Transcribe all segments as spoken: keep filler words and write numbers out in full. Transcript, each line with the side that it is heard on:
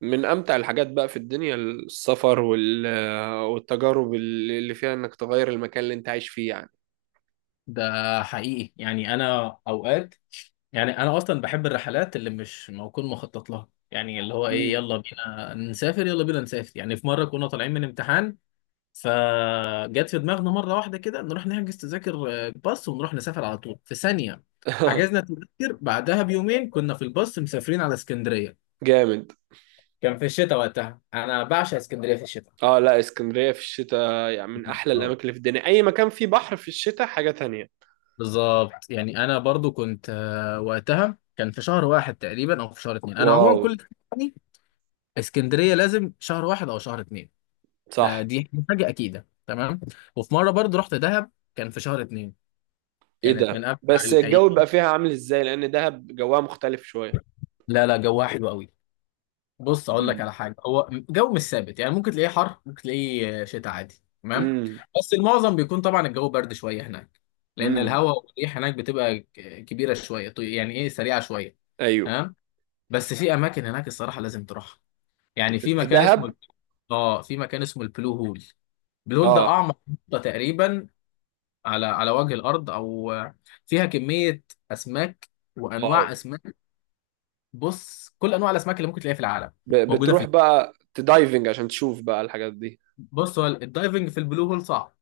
right: من امتع الحاجات بقى في الدنيا السفر وال... والتجارب اللي فيها انك تغير المكان اللي انت عايش فيه يعني.
left: ده حقيقي، يعني انا اوقات، يعني انا اصلا بحب الرحلات اللي مش موكون مخطط لها. يعني اللي هو ايه،
right: امم.
left: يلا بينا نسافر، يلا بينا نسافر. يعني في مره كنا طالعين من امتحان، فجت في دماغنا مره واحده كده نروح نحجز تذاكر آه، باص، ونروح نسافر على طول في ثانيه. حجزنا تذاكر، بعدها بيومين كنا في الباص مسافرين على اسكندريه.
right: جامد.
left: كان في الشتاء وقتها، انا بعشق اسكندريه في الشتاء.
right: اه، لا، اسكندرية في الشتاء يعني من احلى
left: اه،
right: الاماكن اللي في الدنيا، اي مكان فيه بحر في الشتاء حاجة تانية.
left: بالظبط. يعني انا برضو كنت، آه، وقتها كان في شهر واحد تقريبا او في شهر اتنين. انا
right: واو.
left: عموما كل، يعني اسكندريه لازم شهر واحد او شهر اتنين. ده
right: صح.
left: دي حاجه اكيده. تمام. وفي مره برضو رحت دهب، كان في شهر اتنين.
right: ايه
left: كانت من
right: ده؟
left: امتع
right: بس الجو
left: الايام.
right: بيبقى فيها عامل ازاي؟ لان دهب جوها مختلف شوية.
left: لا لا، جوها حلو قوي. بص، اقول لك
right: مم.
left: على حاجه، هو جو مش ثابت. يعني ممكن تلاقيه حر، ممكن تلاقيه آه، شتاء عادي. تمام.
right: امم.
left: بس المعظم بيكون طبعا الجو برد شويه هناك، لان
right: امم.
left: الهواء والريح هناك بتبقى ك- كبيره شويه، طي- يعني ايه، سريعه شويه.
right: ايوه.
left: تمام. بس في اماكن هناك الصراحه لازم تروحها. يعني
right: في
left: في
right: في
left: مكان اسمه
right: دهب.
left: الب- اه في مكان اسمه البلو هول. البلو هول ده
right: اه.
left: اعمق نقطه تقريبا على على وجه الارض، او فيها كميه اسماك
right: واو.
left: وانواع اسماك. بص، كل انواع الاسماك اللي ممكن تلاقيها في العالم
right: ب...
left: موجوده في
right: بتروح
left: ال-
right: بقى تدايفنج عشان تشوف بقى الحاجات دي؟
left: بص، هو الدايفنج في البلو هول صعب،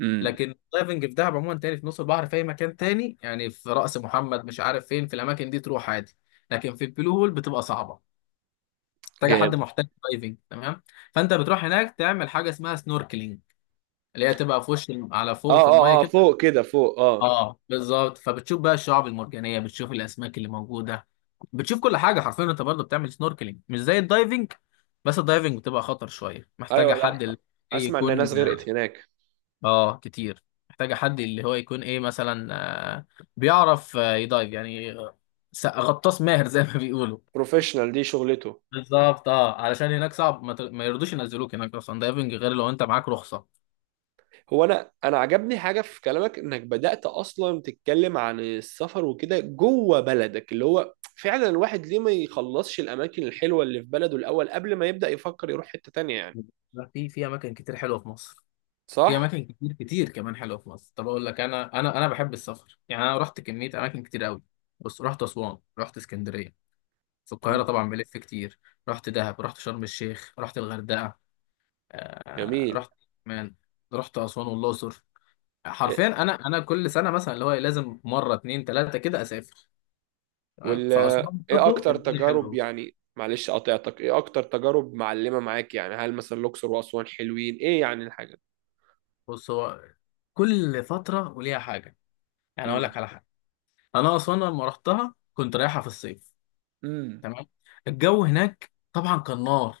right: امم.
left: لكن الدايفنج في دهب عموما تاني، في نص البحر، في اي مكان تاني. يعني في رأس محمد، مش عارف فين، في الاماكن دي تروح عادي. لكن في البلو هول بتبقى صعبه، محتاجه حد
right: جامد.
left: محترف دايفنج. تمام. فانت بتروح هناك تعمل حاجه اسمها سنوركلينج، اللي هي تبقى في وش الم- على
right: اه،
left: فوق، في
right: اه،
left: الميه
right: اه،
left: كده.
right: فوق كده، فوق، اه.
left: اه، بالظبط. فبتشوف بقى الشعاب المرجانيه، بتشوف الاسماك اللي موجوده، بتشوف كل حاجه حرفيا. انت برضه بتعمل سنوركلينج مش زي الدايفنج. بس الدايفنج بتبقى خطر شويه، محتاجه
right: ايوه، لا.
left: حد اللي إيه
right: اسمع ان ناس
left: يكون.
right: غرقت هناك.
left: اه، كتير. محتاجه حد اللي هو يكون ايه، مثلا آه، بيعرف آه، يدايف يعني. آه، س- غطاس ماهر زي ما بيقولوا.
right: بروفيشنال، دي شغلته.
left: بالظبط. اه، علشان هناك صعب، ما, ت... ما يرضوش ينزلوك هناك اصلا دايفنج غير لو انت معاك رخصه.
right: هو انا انا عجبني حاجه في كلامك، انك بدات اصلا تتكلم عن السفر وكده جوه بلدك، اللي هو فعلا الواحد ليه ما يخلصش الاماكن الحلوه اللي في بلده الاول قبل ما يبدا يفكر يروح حته تانية يعني.
left: لا، في في اماكن كتير حلوه في مصر. في
right: صح.
left: اماكن كتير كتير كمان حلوه في مصر. طب، اقول لك، انا انا انا بحب السفر. يعني انا رحت كميه اماكن كتير قوي. بص، رحت اسوان، رحت اسكندريه، في القاهره
right: مم.
left: طبعا بلف كتير، رحت دهب، رحت شرم الشيخ، رحت الغردقه، آه...
right: جميل.
left: رحت مان رحت اسوان والاقصر.
right: إيه-
left: حرفيا انا انا كل سنه مثلا، اللي هو إيه، لازم مره اتنين تلاته كده اسافر. تمام؟
right: وال
left: فاسوان
right: ايه
left: برضه
right: اكتر
left: الدنيا
right: تجارب
left: حلوه.
right: يعني، معلش قاطعتك، ايه اكتر تجارب معلمه معاك يعني؟ هل مثلا الاقصر واسوان حلوين؟ ايه يعني الحاجه؟
left: بص، هو كل فترة وليها حاجة. يعني أقول لك على حاجة، أنا أسوان لما رحتها كنت رايحة في الصيف.
right: امم.
left: تمام. الجو هناك طبعا كان نار،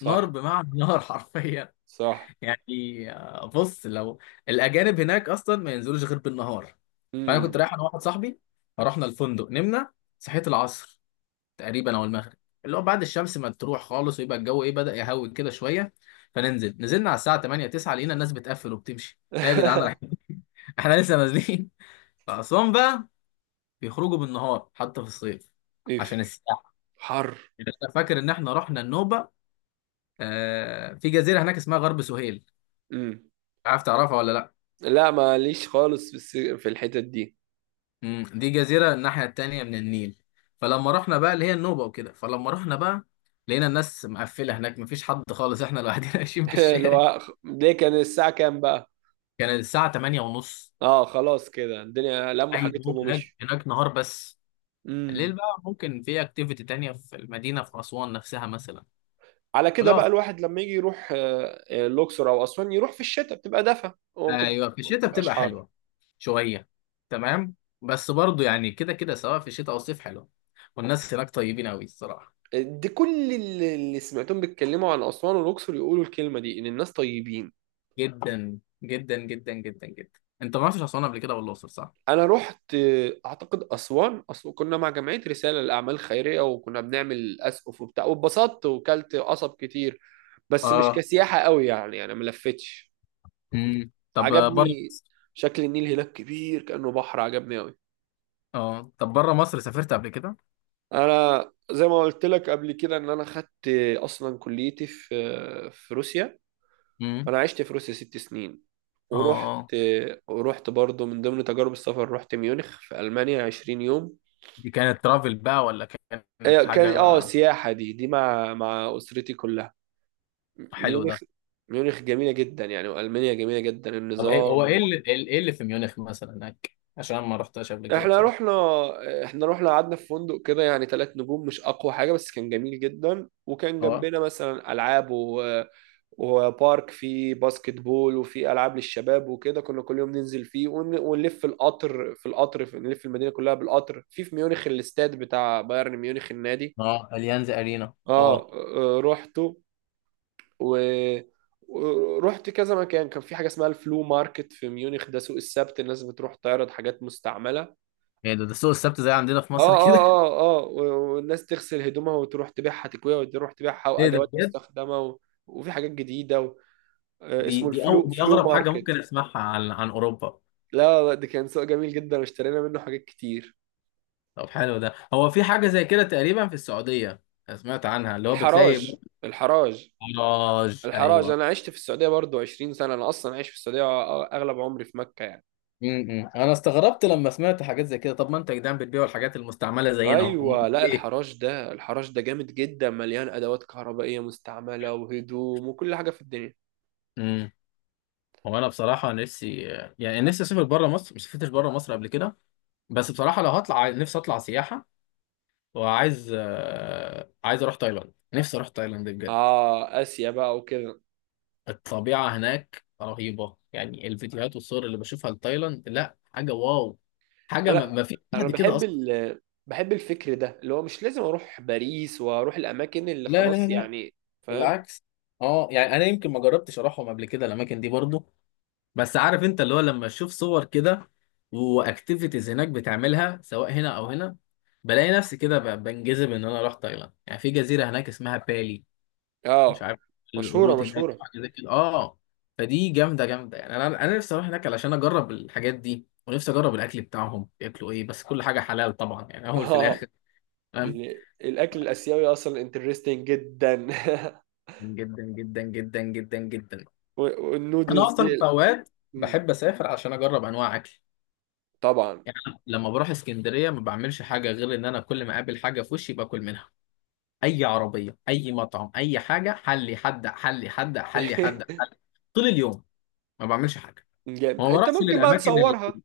left: نار بمعنى نار حرفيا.
right: صح.
left: يعني آه، بص، لو الأجانب هناك أصلا ما ينزلوش غير بالنهار. فأنا كنت
right: امم.
left: رايح أنا واحد صاحبي، فرحنا الفندق نمنا، صحيت العصر تقريبا او المغرب، اللي هو بعد الشمس ما تروح خالص ويبقى الجو ايه، بدأ يهوي كده شويه. فننزل نزلنا على الساعه تمانيه تسعه، لقينا الناس بتقفل وبتمشي. ايه يا جدعان، رايحين؟ احنا لسه نازلين. فأسوان بقى بيخرجوا بالنهار حتى في الصيف عشان
right: ميف.
left: السياحه.
right: حر.
left: انا فاكر ان احنا رحنا النوبه، آه في جزيره هناك اسمها غرب سهيل.
right: امم.
left: عارف، تعرفها ولا لا؟
right: لا، ماليش خالص في الس... في الحتت دي.
left: مم. دي جزيره الناحيه التانيه من النيل. فلما رحنا بقى اللي هي النوبه وكده، فلما رحنا بقى لقينا الناس مقفله هناك، مفيش حد خالص، احنا لوحدنا ماشيين في
right: اللي
left: الشارع.
right: هو ليه؟ كان الساعة كام بقى؟
left: كان الساعة تمانيه ونص.
right: اه، خلاص، كده الدنيا لموا
left: أي، هو
right: حاجتهم
left: هناك
right: ومشوا.
left: هناك نهار بس.
right: امم.
left: الليل بقى ممكن في أكتيفيتي تانية في المدينة، في أسوان نفسها مثلا.
right: على كده
left: ولو
right: بقى،
left: في-
right: الواحد لما يجي يروح آه، آه، الأقصر أو أسوان يروح في الشتاء بتبقى دفا وما بتبقى-
left: أيوة، في
right: ما
left: الشتاء
right: بتبقاش
left: بتبقى
right: حر.
left: حلوة شوية. تمام. بس برضو يعني، كده كده سواء في الشتاء أو الصيف حلوة. والناس هناك طيبين أوي الصراحة.
right: دي كل اللي اللي سمعتهم بيتكلموا عن أسوان والأقصر يقولوا الكلمة دي، إن الناس طيبين.
left: جدا جدا جدا جدا جدا. أنت ما رحتش أسوان قبل كده ولا الأقصر، صح؟
right: انا رحت. اعتقد اسوان، اصل كنا مع جمعيه رساله للاعمال الخيريه، وكنا بنعمل اسقف وبتاع، واتبسطت وكلت قصب كتير. بس مش
left: آه.
right: كسياحه قوي يعني، انا ما لفتش.
left: امم طب، بره
right: عجبني.
left: مصر.
right: شكل النيل هناك كبير كانه بحر، عجبني قوي.
left: آه، طب بره مصر سافرت قبل كده؟
right: انا زي ما قلت لك قبل كده ان انا خدت، اصلا كليتي في في روسيا.
left: امم.
right: انا عشت في روسيا ست سنين.
left: آه.
right: ورحت
left: آه.
right: ورحت برضو من ضمن تجارب السفر رحت ميونخ في المانيا 20 يوم.
left: دي كانت ترافل بقى ولا
right: آه،
left: كانت
right: كان اه
left: حاجة؟
right: سياحة، دي دي مع مع أسرتي كلها.
left: حلوة
right: ميونخ.
left: ده.
right: ميونخ جميلة جدا يعني، وألمانيا جميلة جدا،
left: طب ايه،
right: النظام
left: هو ايه
right: وال...
left: اللي ايه إيه اللي في ميونخ مثلا هناك، عشان أنا ما رحتهاش قبل كده
right: احنا
left: بصراحه؟
right: رحنا احنا رحنا قعدنا في فندق كده يعني، ثلاث نجوم، مش أقوى حاجة بس كان جميل جدا، وكان
left: اه،
right: جنبنا مثلا ألعاب و... وبارك فيه باسكت بول، وفيه ألعاب للشباب وكده. كنا كل يوم ننزل فيه ون... ونلف في القطر، في القطر في... نلف المدينة كلها بالقطر، في في ميونخ الاستاد بتاع بايرن ميونخ النادي.
left: اه، اليانز ارينا،
right: اه.
left: اه.
right: آه، روحته. و ورحت كذا مكان. كان في حاجه اسمها الفلو ماركت في ميونخ، ده سوق السبت، الناس بتروح تعرض حاجات مستعمله. اه.
left: ايه ده ده سوق السبت زي عندنا في مصر
right: اه،
left: كده؟
right: اه، اه، و- والناس تغسل هدومها وتروح تبيعها، تكويها وتروح تبيعها،
left: ايه ده
right: وادوات
left: بجد؟
right: مستخدمه و... وفي حاجات جديده و... آه
left: دي
right: اسمه
left: دي أو
right: الفلو
left: دي
right: فلو
left: اغرب حاجه
right: ماركت.
left: ممكن اسمعها عن عن اوروبا.
right: لا، لا، ده كان سوق جميل جدا، واشترينا منه حاجات كتير.
left: طب حلو ده. هو في حاجه زي كده تقريبا في السعوديه، أنا سمعت عنها، اللي هو بتلاقي.
right: الحراج. الحراج.
left: مراج،
right: الحراج،
left: ايوه.
right: انا عشت في السعوديه برضو 20 سنه، انا اصلا عايش في السعوديه اغلب عمري في مكه يعني.
left: امم انا استغربت لما سمعت حاجات زي كده. طب ما انت يا جدعان بتبيعوا الحاجات المستعمله زينا اهو، أمال
right: ايوه، لا،
left: ليه؟
right: الحراش ده الحراش ده جامد جدا، مليان ادوات كهربائيه مستعمله وهدوم وكل حاجه في الدنيا.
left: امم هو انا بصراحه نفسي، يعني نفسي اسافر بره مصر، ما سافرتش بره مصر قبل كده. بس بصراحة، لو هطلع عاي- نفسي أطلع سياحة، وعايز آه، عايز أروح تايلاند. نفسي أروح تايلاند بجد.
right: اه، اسيا بقى وكده.
left: الطبيعة هناك رهيبة. يعني الفيديوهات والصور اللي بشوفها لتايلاند، لا، حاجة واو. حاجة ما,
right: لا،
left: ما في
right: انا
left: حد كده
right: بحب
left: أصلا.
right: ال بحب الفكر ده، اللي هو مش لازم اروح باريس واروح الاماكن اللي
left: لا لا
right: خلاص
left: لا،
right: يعني. فاهم.
left: بالعكس. اه، يعني أنا يمكن ما جربتش أروحهم قبل كده الأماكن دي برضو، بس عارف أنت، اللي هو لما أشوف صور كده وأكتيفيتيز هناك بتعملها سواء هنا أو هنا، بلاقي نفسي كده ب- بنجذب إن أنا أروح تايلاند. يعني في جزيرة هناك اسمها بالي، مش
right: اه.
left: عارف،
right: مشهوره،
left: القرود هناك أو
right: مشهوره.
left: حاجه زي كده، اه. فدي جامده جامده، يعني انا انا نفسي اروح هناك علشان اجرب الحاجات دي، ونفسي اجرب الاكل بتاعهم، بياكلوا ايه، بس كل حاجه حلال طبعا يعني، اول في
right: اه.
left: الاخر. فاهم؟
right: ال- الاكل الاسيوي اصلا انترستنج جدا.
left: جدا جدا جدا جدا جدا.
right: و-
left: انا
right: والنودلز دي.
left: اصلا في اوقات
right: مم.
left: بحب اسافر عشان اجرب انواع اكل.
right: طبعا.
left: يعني أنا لما بروح اسكندريه ما بعملش حاجه غير ان انا كل ما اقابل حاجه في وشي باكل منها. اي عربيه، اي مطعم، اي حاجه، حلي حد، حلي حد، حلي حد، حلي. طول اليوم ما بعملش حاجه،
right: جامد.
left: ما
right: انت
left: بروحش
right: ممكن بقى
left: للاماكن.
right: تصورها؟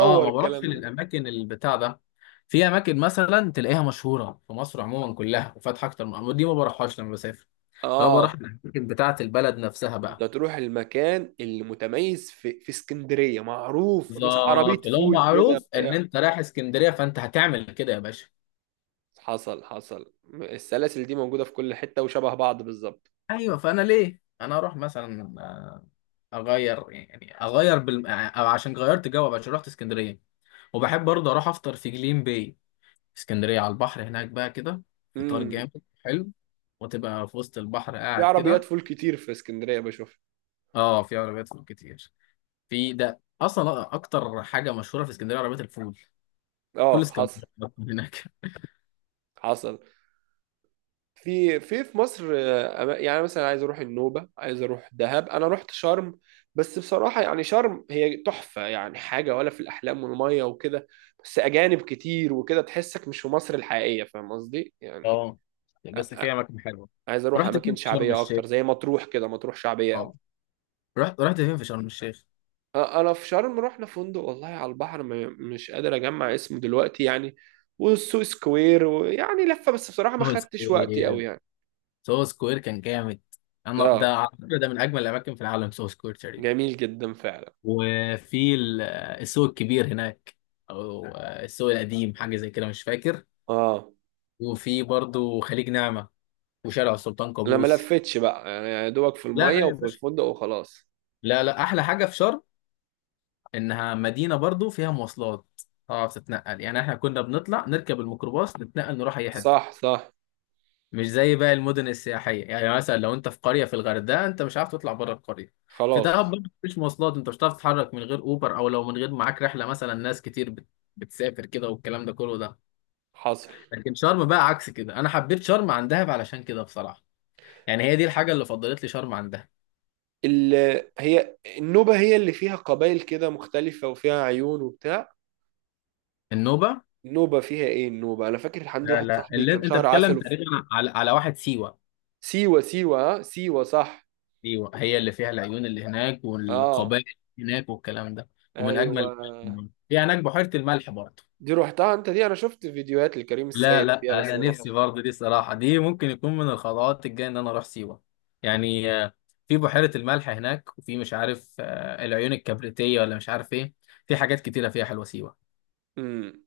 left: اه، ما بروحش
right: الكلام ده.
left: للاماكن البتاع ده. في اماكن مثلا تلاقيها مشهوره في مصر عموما كلها وفاتحه اكتر من أماكن، دي ما بروحهاش لما بسافر. لو بروح
right: اه.
left: الاماكن بتاعه البلد نفسها
right: انت
left: بقى.
right: هتروح المكان اللي متميز في في اسكندريه معروف، بس عربيه
left: بالظبط، لو
right: فول كده
left: معروف ان
right: بتاع.
left: انت رايح اسكندريه فانت هتعمل كده يا باشا.
right: حصل، حصل. السلاسل دي موجوده في كل حته وشبه بعض بالظبط.
left: ايوه. فانا ليه انا اروح مثلا، آه، اغير، يعني اغير بال... أو عشان غيرت جو بقى، عشان رحت اسكندريه. وبحب برضه اروح افطر في جليم باي، في اسكندريه على البحر هناك بقى كده. فطار
right: امم.
left: جامد حلو، وتبقى في وسط البحر
right: في
left: قاعد
right: عربيات
left: كده.
right: فول كتير في اسكندريه بشوف.
left: اه، في عربيات فول كتير. في ده اصلا اكتر حاجه مشهوره في اسكندريه، عربيات الفول. فول
right: اه.
left: اسكندريه
right: حصل،
left: هناك.
right: حصل. في في في مصر، آه، أما- يعني مثلا عايز اروح النوبه، عايز اروح دهب، انا رحت شرم. بس بصراحه يعني شرم هي تحفه، يعني حاجه ولا في الاحلام والميه وكده. بس اجانب كتير وكده، تحسك مش في مصر الحقيقيه، فاهم قصدي يعني.
left: اه، بس في اماكن حلوه.
right: عايز اروح
left: رحت فين
right: اماكن
left: في شرم
right: شعبيه
left: الشيخ؟
right: اكتر زي مطروح كده، مطروح شعبيه قوي.
left: اه، رحت رحت فين في شرم الشيخ؟
right: انا في شرم رحنا فندق والله على البحر، م- مش قادر اجمع اسمه دلوقتي يعني. والسوق سكوير ويعني لفه، بس بصراحه ما
left: سوهو
right: خدتش وقتي
left: سكوير.
right: قوي يعني.
left: سوهو سكوير كان جامد. انا
right: اه،
left: ده على فكره ده من اجمل الاماكن في العالم، سوهو سكوير تقريبا.
right: جميل جدا فعلا.
left: وفي ال- السوق الكبير هناك، او السوق القديم، حاجه زي كده، مش فاكر.
right: اه،
left: وفي برضو خليج نعمه وشارع السلطان
right: انا ما
left: قابوس.
right: لفتش بقى يعني، يا دوبك في
left: لا
right: الميه
left: لا يا
right: وفي
left: باشا،
right: الفندق وخلاص.
left: لا لا، احلى حاجه في شرم انها مدينه برضو فيها مواصلات، تعرف تتنقل. يعني احنا كنا بنطلع نركب الميكروباص نتنقل، نروح اي حته،
right: صح، صح.
left: مش زي باقي المدن السياحيه. يعني مثلا لو انت في قريه في الغردقه، انت مش عارف تطلع بره القريه. في دهب
right: خلاص.
left: برضو مفيش مواصلات، انت مش هتعرف تتحرك من غير اوبر، او لو من غير معاك رحله مثلا. ناس كتير بت... بتسافر كده والكلام ده كله ده.
right: حصل.
left: لكن شرم بقى عكس كده، انا حبيت شرم عن دهب علشان كده بصراحه. يعني هي دي الحاجه اللي فضلت لي شرم عن دهب.
right: ال... هي النوبه هي اللي فيها قبائل كده مختلفه، وفيها عيون وبتاع.
left: النوبه.
right: النوبه فيها ايه؟ النوبه، انا فاكر عندي
left: لا
right: واحد
left: لا،
right: صاحبي
left: اللي
right: كان
left: انت
right: شهر
left: بتتكلم
right: عسل.
left: تقريبا على على واحد سيوه.
right: سيوة، سيوة، ها، سيوة، صح.
left: ايوه، هي اللي فيها العيون اللي هناك
right: اه.
left: والقبائل اللي هناك والكلام ده. ومن
right: ايوه.
left: اجمل، في هناك بحيره الملح برضه.
right: دي روحتها انت دي؟ انا شفت فيديوهات لكريم
left: لا
right: السيد
left: لا،
right: فيها بس
left: انا
right: ما
left: نفسي
right: روحتش.
left: برضه دي، صراحه دي ممكن يكون من الخطوات الجايه ان انا اروح سيوه. يعني آه، في بحيره الملح هناك، وفي مش عارف، آه، العيون الكبريتيه ولا مش عارف ايه. في حاجات كتيره فيها حلوه سيوه.
right: امم.